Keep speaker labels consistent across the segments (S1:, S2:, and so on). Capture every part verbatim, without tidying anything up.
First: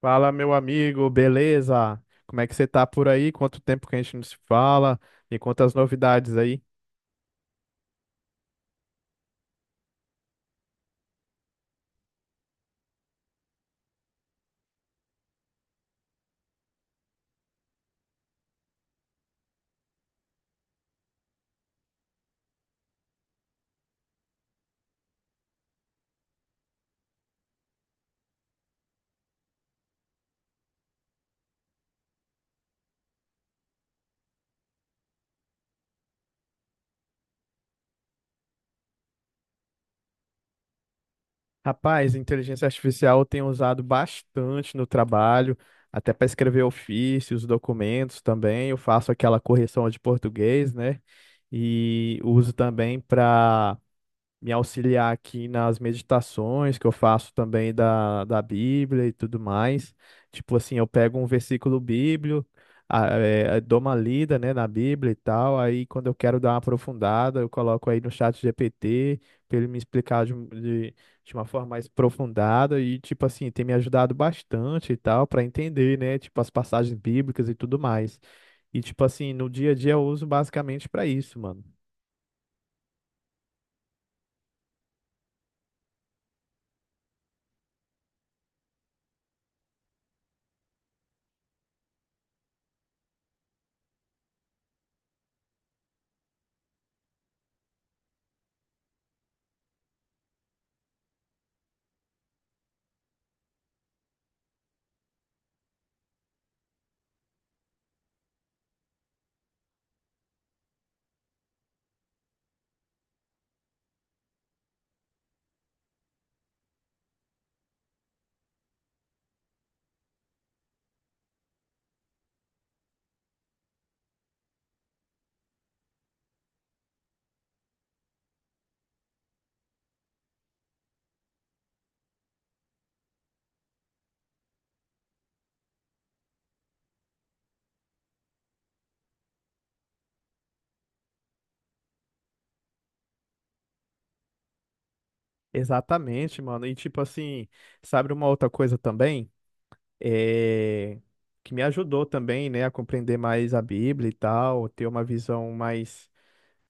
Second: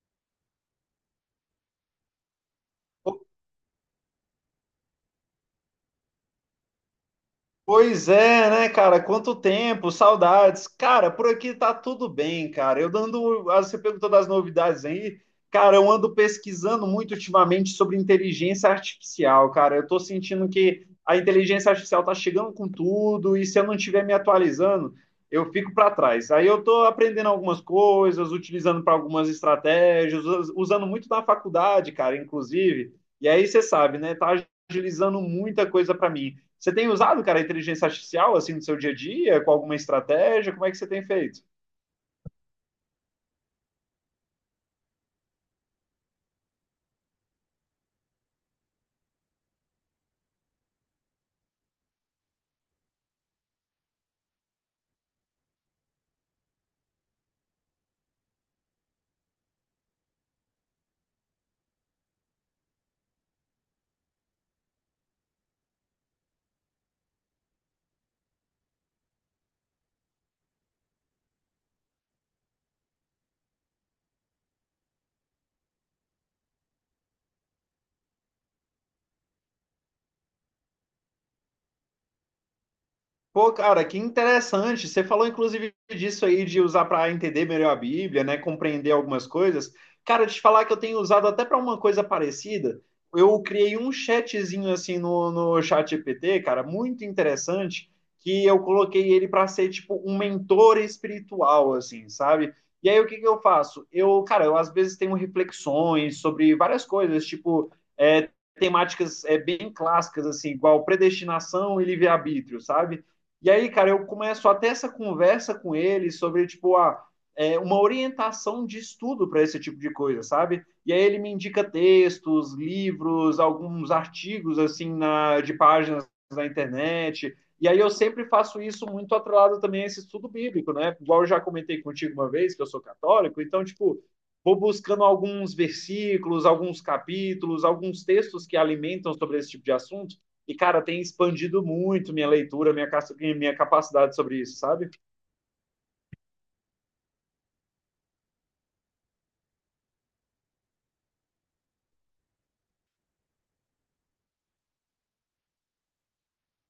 S1: Fala, meu amigo, beleza? Como é que você tá por aí? Quanto tempo que a gente não se fala? E quantas novidades aí?
S2: Pois é, né, cara? Quanto tempo, saudades. Cara, por aqui tá tudo bem, cara. Eu dando, ah, você perguntou das novidades aí. Cara, eu ando pesquisando muito ultimamente sobre inteligência artificial, cara. Eu tô sentindo que a inteligência artificial tá chegando com tudo e se eu não estiver me atualizando, eu fico para trás. Aí eu tô aprendendo algumas coisas, utilizando para algumas estratégias, us- usando muito na faculdade, cara, inclusive. E aí você sabe, né? Tá agilizando muita coisa para mim. Você tem usado, cara, a inteligência artificial assim no seu dia a dia, com alguma estratégia? Como é que você tem feito?
S1: Rapaz, inteligência artificial eu tenho usado bastante no trabalho, até para escrever ofícios, documentos também. Eu faço aquela correção de português, né? E uso também para me auxiliar aqui nas meditações que eu faço também da, da Bíblia e tudo mais. Tipo assim, eu pego um versículo bíblico, a- é, dou uma lida, né, na Bíblia e tal. Aí quando eu quero dar uma aprofundada, eu coloco aí no chat G P T para ele me explicar de, um- de, de uma forma mais aprofundada e tipo assim, tem me ajudado bastante e tal para entender, né, tipo as passagens bíblicas e tudo mais. E tipo assim, no dia a dia eu uso basicamente para isso, mano.
S2: Pô, cara, que interessante. Você falou inclusive disso aí de usar para entender melhor a Bíblia, né, compreender algumas coisas. Cara, te falar que eu tenho usado até para uma coisa parecida. Eu criei um chatzinho assim no, no G P T, cara, muito interessante, que eu coloquei ele para ser tipo um mentor espiritual, assim, sabe? E aí o que que eu faço? Eu, cara, eu às vezes tenho reflexões sobre várias coisas, tipo, é, temáticas é, bem clássicas, assim, igual predestinação e livre-arbítrio, sabe? E aí, cara, eu começo até essa conversa com ele sobre, tipo, a, é, uma orientação de estudo para esse tipo de coisa, sabe? E aí ele me indica textos, livros, alguns artigos, assim, na, de páginas na internet. E aí eu sempre faço isso muito atrelado também a esse estudo bíblico, né? Igual eu já comentei contigo uma vez, que eu sou católico, então, tipo, vou buscando alguns versículos, alguns capítulos, alguns textos que alimentam sobre esse tipo de assunto, e, cara, tem expandido muito minha leitura, minha, minha capacidade sobre isso, sabe?
S1: Exatamente, mano. E tipo assim, sabe uma outra coisa também? É... Que me ajudou também, né, a compreender mais a Bíblia e tal, ter uma visão mais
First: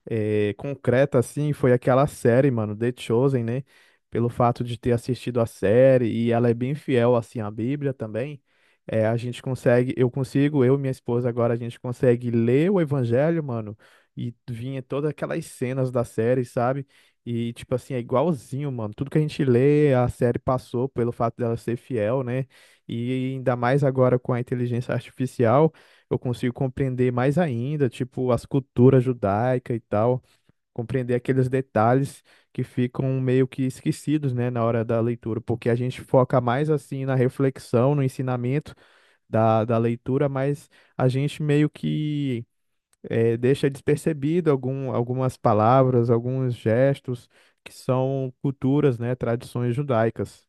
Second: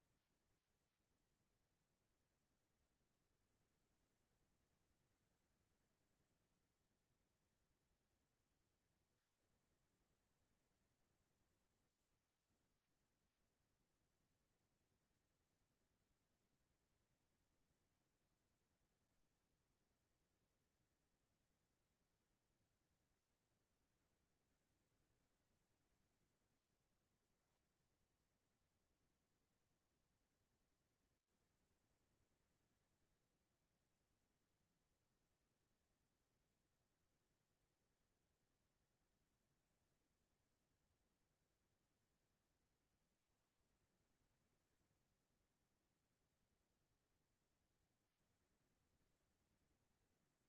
S1: eh, concreta, assim, foi aquela série, mano, The Chosen, né? Pelo fato de ter assistido a série e ela é bem fiel, assim, à Bíblia também, eh, a gente consegue, eu consigo, eu e minha esposa agora, a gente consegue ler o Evangelho, mano, e vinha todas aquelas cenas da série, sabe? E, tipo assim, é igualzinho, mano. Tudo que a gente lê, a série passou pelo fato dela ser fiel, né? E ainda mais agora com a inteligência artificial eu consigo compreender mais ainda, tipo, as culturas judaicas e tal, compreender aqueles detalhes que ficam meio que esquecidos, né, na hora da leitura, porque a gente foca mais assim na reflexão, no ensinamento da, da leitura, mas a gente meio que eh, deixa despercebido algum, algumas palavras, alguns gestos que são culturas, né, tradições judaicas.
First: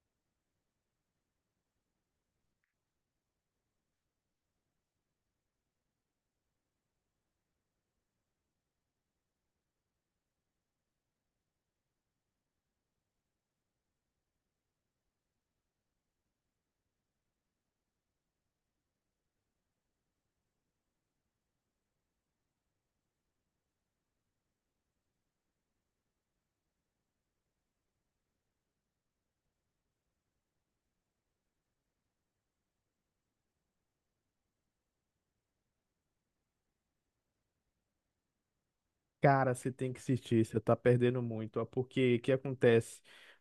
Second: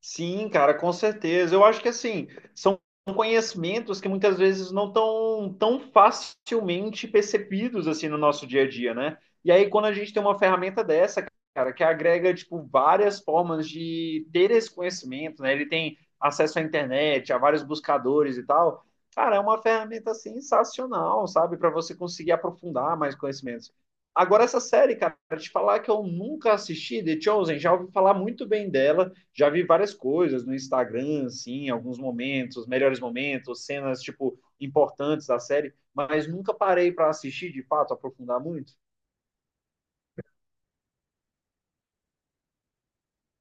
S2: Sim, cara, com certeza. Eu acho que assim, são conhecimentos que muitas vezes não estão tão facilmente percebidos assim no nosso dia a dia, né? E aí quando a gente tem uma ferramenta dessa, cara, que agrega tipo várias formas de ter esse conhecimento, né? Ele tem acesso à internet, a vários buscadores e tal. Cara, é uma ferramenta sensacional, sabe, para você conseguir aprofundar mais conhecimentos. Agora essa série, cara, pra te falar que eu nunca assisti, The Chosen, já ouvi falar muito bem dela, já vi várias coisas no Instagram, assim, alguns momentos, melhores momentos, cenas, tipo, importantes da série, mas nunca parei para assistir, de fato, aprofundar muito.
S1: Cara, você tem que assistir, você tá perdendo muito, ó, porque o que acontece?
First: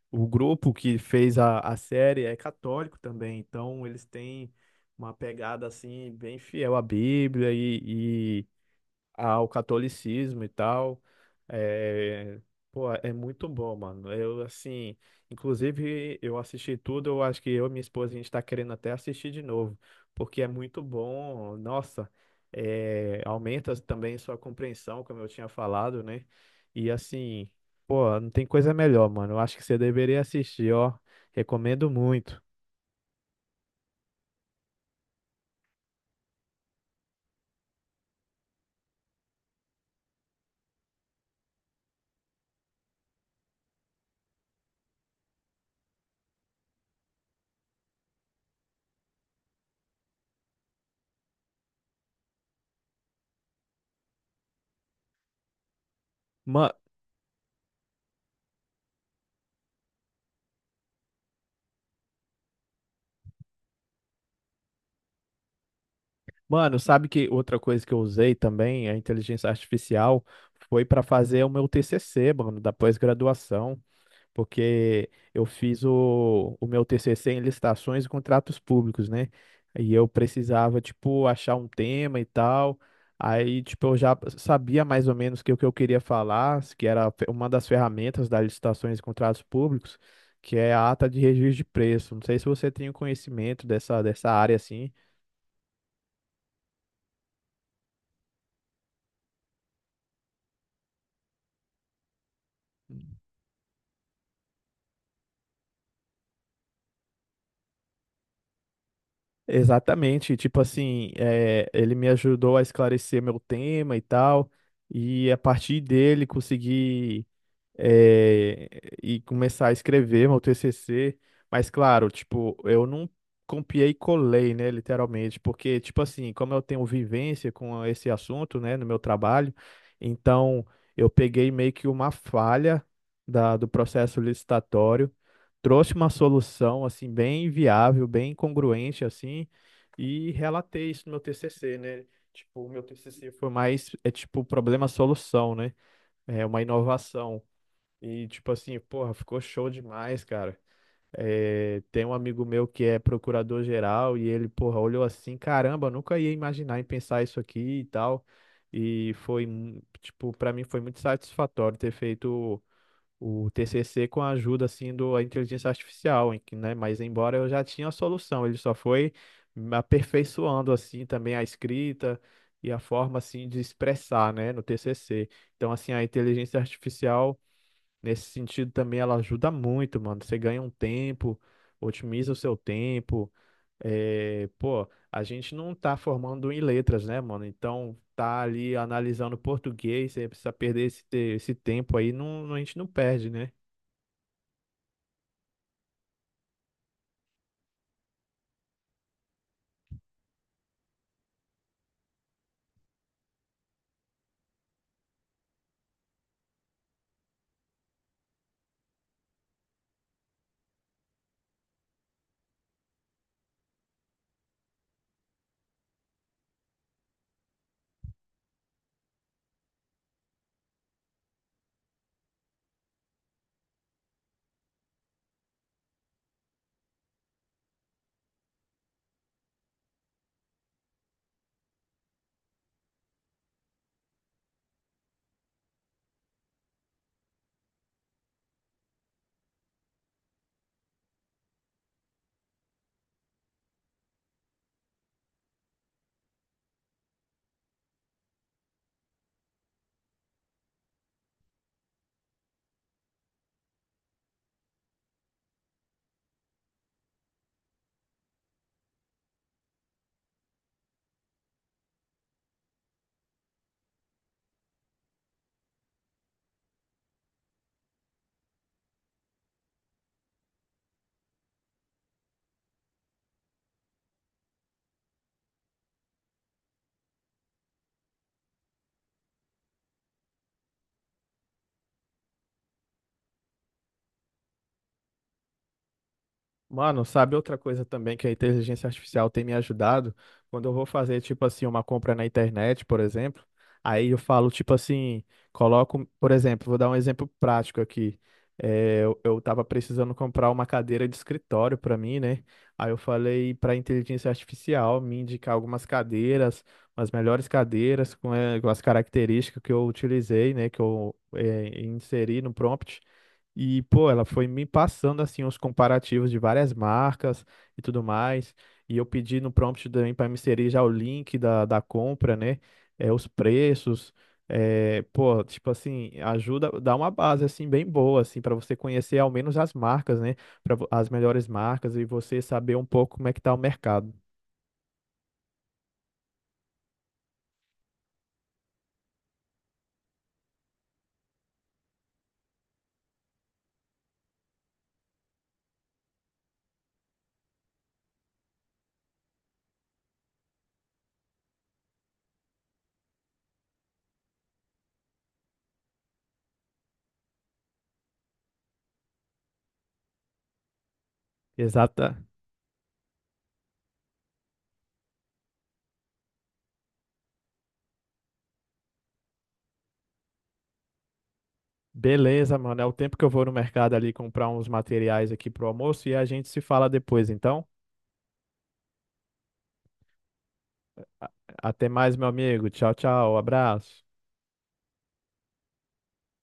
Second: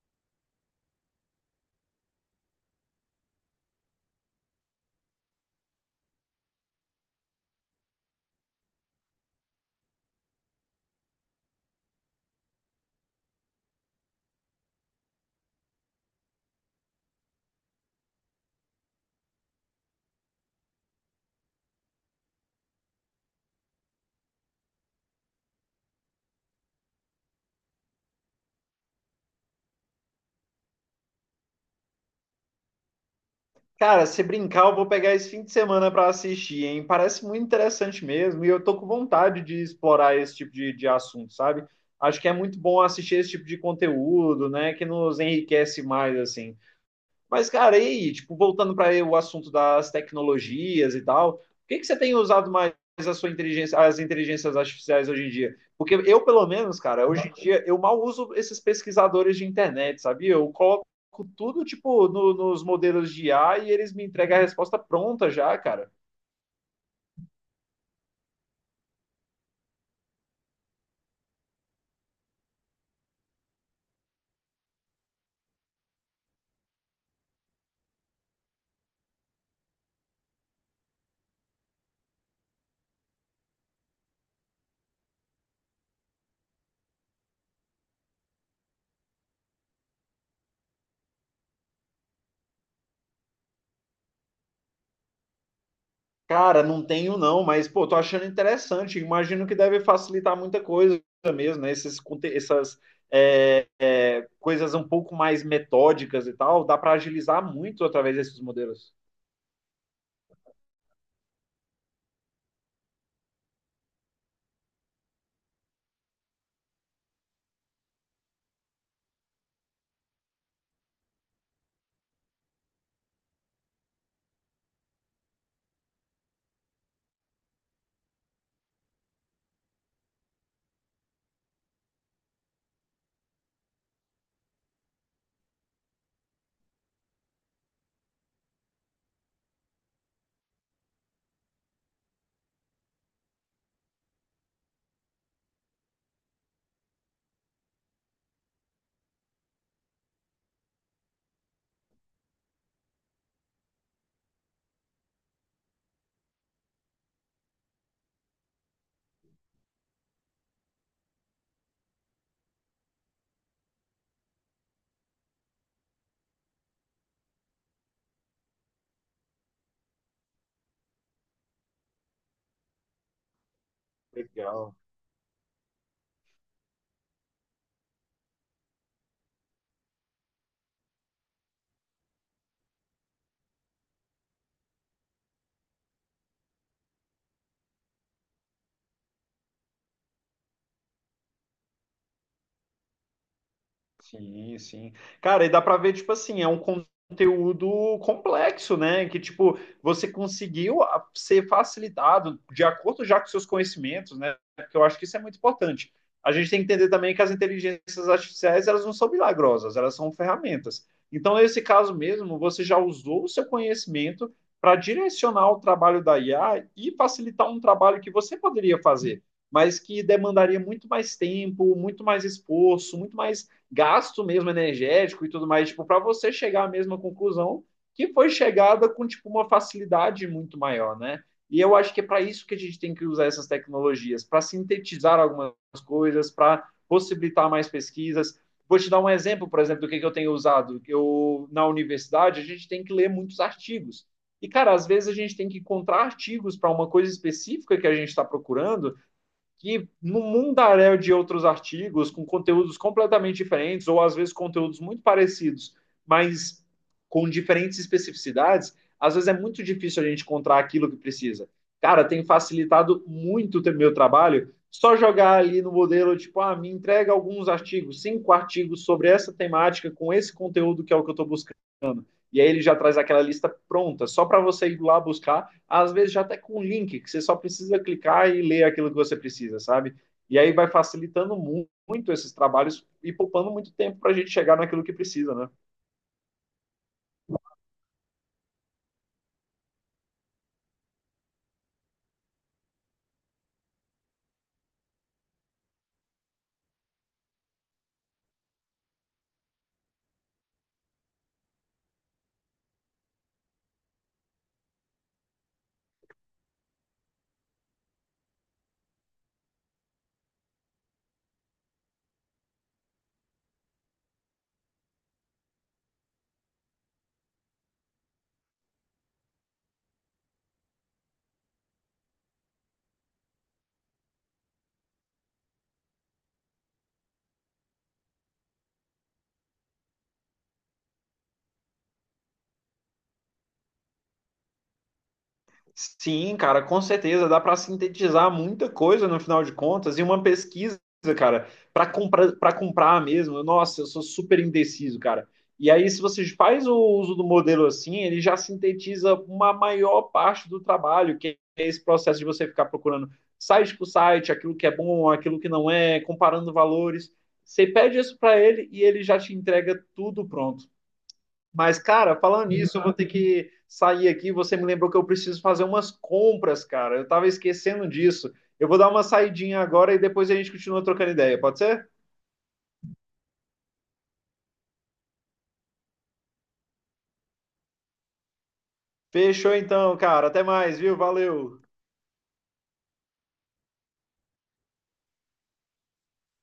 S1: O grupo que fez a, a série é católico também, então eles têm uma pegada assim bem fiel à Bíblia e, ao catolicismo e tal. É, pô, é muito bom, mano. Eu, assim, inclusive, eu assisti tudo, eu acho que eu e minha esposa, a gente tá querendo até assistir de novo, porque é muito bom. Nossa, é, aumenta também sua compreensão, como eu tinha falado, né? E, assim, pô, não tem coisa melhor, mano. Eu acho que você deveria assistir, ó. Recomendo muito.
S2: Cara, se brincar, eu vou pegar esse fim de semana para assistir, hein? Parece muito interessante mesmo, e eu tô com vontade de explorar esse tipo de, de assunto, sabe? Acho que é muito bom assistir esse tipo de conteúdo, né? Que nos enriquece mais, assim. Mas, cara, e aí, tipo, voltando para o assunto das tecnologias e tal, o que que você tem usado mais a sua inteligência, as inteligências artificiais hoje em dia? Porque eu, pelo menos, cara, hoje em dia eu mal uso esses pesquisadores de internet, sabia? Eu coloco tudo, tipo, no- nos modelos de I A e eles me entregam a resposta pronta já, cara.
S1: Mano, sabe que outra coisa que eu usei também, a inteligência artificial, foi para fazer o meu T C C, mano, da pós-graduação, porque eu fiz o, o meu T C C em licitações e contratos públicos, né? E eu precisava, tipo, achar um tema e tal. Aí, tipo, eu já sabia mais ou menos que o que eu queria falar, que era fe- uma das ferramentas das licitações e contratos públicos, que é a ata de registro de preço. Não sei se você tem o conhecimento dessa, dessa área assim.
S2: Cara, não tenho não, mas pô, tô achando interessante. Imagino que deve facilitar muita coisa mesmo, né? Esses, conte- essas é, é, coisas um pouco mais metódicas e tal, dá para agilizar muito através desses modelos.
S1: Exatamente, tipo assim, é, ele me ajudou a esclarecer meu tema e tal, e a partir dele consegui eh, e começar a escrever meu T C C. Mas, claro, tipo, eu não copiei e colei, né, literalmente, porque, tipo assim, como eu tenho vivência com esse assunto, né, no meu trabalho, então eu peguei meio que uma falha da, do processo licitatório, trouxe uma solução, assim, bem viável, bem congruente, assim, e relatei isso no meu T C C, né? Tipo, o meu T C C foi mais, é tipo, problema-solução, né? É uma inovação. E tipo assim, porra, ficou show demais, cara. É, tem um amigo meu que é procurador-geral e ele, porra, olhou assim, caramba, nunca ia imaginar em pensar isso aqui e tal. E foi, mu- tipo, pra mim foi muito satisfatório ter feito o, o T C C com a ajuda, assim, do, a inteligência artificial, em que, né? Mas embora eu já tinha a solução, ele só foi me aperfeiçoando, assim, também a escrita e a forma, assim, de expressar, né, no
S2: Legal.
S1: T C C. Então, assim, a inteligência artificial nesse sentido também ela ajuda muito, mano. Você ganha um tempo, otimiza o seu tempo. É, pô, a gente não tá formando em letras, né, mano? Então tá ali analisando português, você precisa perder esse, te- esse tempo aí, não, não- a gente não perde, né?
S2: Sim, sim. Cara, e dá pra ver, tipo assim, é um conteúdo complexo, né? Que, tipo, você conseguiu a- ser facilitado de acordo já com seus conhecimentos, né? Porque eu acho que isso é muito importante. A gente tem que entender também que as inteligências artificiais, elas não são milagrosas, elas são ferramentas. Então, nesse caso mesmo, você já usou o seu conhecimento para direcionar o trabalho da I A e facilitar um trabalho que você poderia fazer, mas que demandaria muito mais tempo, muito mais esforço, muito mais gasto mesmo energético e tudo mais, tipo, para você chegar à mesma conclusão que foi chegada com tipo uma facilidade muito maior, né? E eu acho que é para isso que a gente tem que usar essas tecnologias, para sintetizar algumas coisas, para possibilitar mais pesquisas. Vou te dar um exemplo, por exemplo, do que, eu tenho usado. Eu na universidade a gente tem que ler muitos artigos. E, cara, às vezes a gente tem que encontrar artigos para uma coisa específica que a gente está procurando, que no mundaréu de outros artigos, com conteúdos completamente diferentes, ou às vezes conteúdos muito parecidos, mas com diferentes especificidades, às vezes é muito difícil a gente encontrar aquilo que precisa. Cara, tem facilitado muito o meu trabalho só jogar ali no modelo, tipo, ah, me entrega alguns artigos, cinco artigos sobre essa temática, com esse conteúdo que é o que eu estou buscando. E aí ele já traz aquela lista pronta, só para você ir lá buscar, às vezes já até com um link, que você só precisa clicar e ler aquilo que você precisa, sabe? E aí vai facilitando muito, muito esses trabalhos e poupando muito tempo para a gente chegar naquilo que precisa, né?
S1: Mano, sabe outra coisa também que a inteligência artificial tem me ajudado? Quando eu vou fazer, tipo assim, uma compra na internet, por exemplo, aí eu falo, tipo assim, coloco, por exemplo, vou dar um exemplo prático aqui. É, eu, eu tava precisando comprar uma cadeira de escritório para mim, né? Aí eu falei para a inteligência artificial me indicar algumas cadeiras, as melhores cadeiras com, eh, com as características que eu utilizei, né? Que eu eh, inseri no prompt. E, pô, ela foi me passando, assim, os comparativos de várias marcas e tudo mais. E eu pedi no prompt também para me inserir já o link da, da compra, né? É, os preços. É, pô, tipo assim, ajuda, dá uma base, assim, bem boa, assim, para você conhecer ao menos as marcas, né? Pra, vo- as melhores marcas e você saber um pouco como é que tá o mercado.
S2: Sim, cara, com certeza dá para sintetizar muita coisa no final de contas e uma pesquisa, cara, para comprar, para comprar mesmo. Nossa, eu sou super indeciso, cara. E aí, se você faz o uso do modelo assim, ele já sintetiza uma maior parte do trabalho, que é esse processo de você ficar procurando site por site, aquilo que é bom, aquilo que não é, comparando valores. Você pede isso para ele e ele já te entrega tudo pronto. Mas, cara,
S1: Exata.
S2: falando nisso, eu vou ter que sair aqui. Você me lembrou que eu preciso fazer umas compras, cara. Eu tava esquecendo disso. Eu vou dar uma saidinha agora e depois a gente continua trocando ideia, pode ser?
S1: Beleza, mano. É o tempo que eu vou no mercado ali comprar uns materiais aqui pro almoço e a gente se fala depois, então.
S2: Fechou então, cara. Até mais, viu? Valeu.
S1: Até mais, meu amigo. Tchau, tchau. Abraço.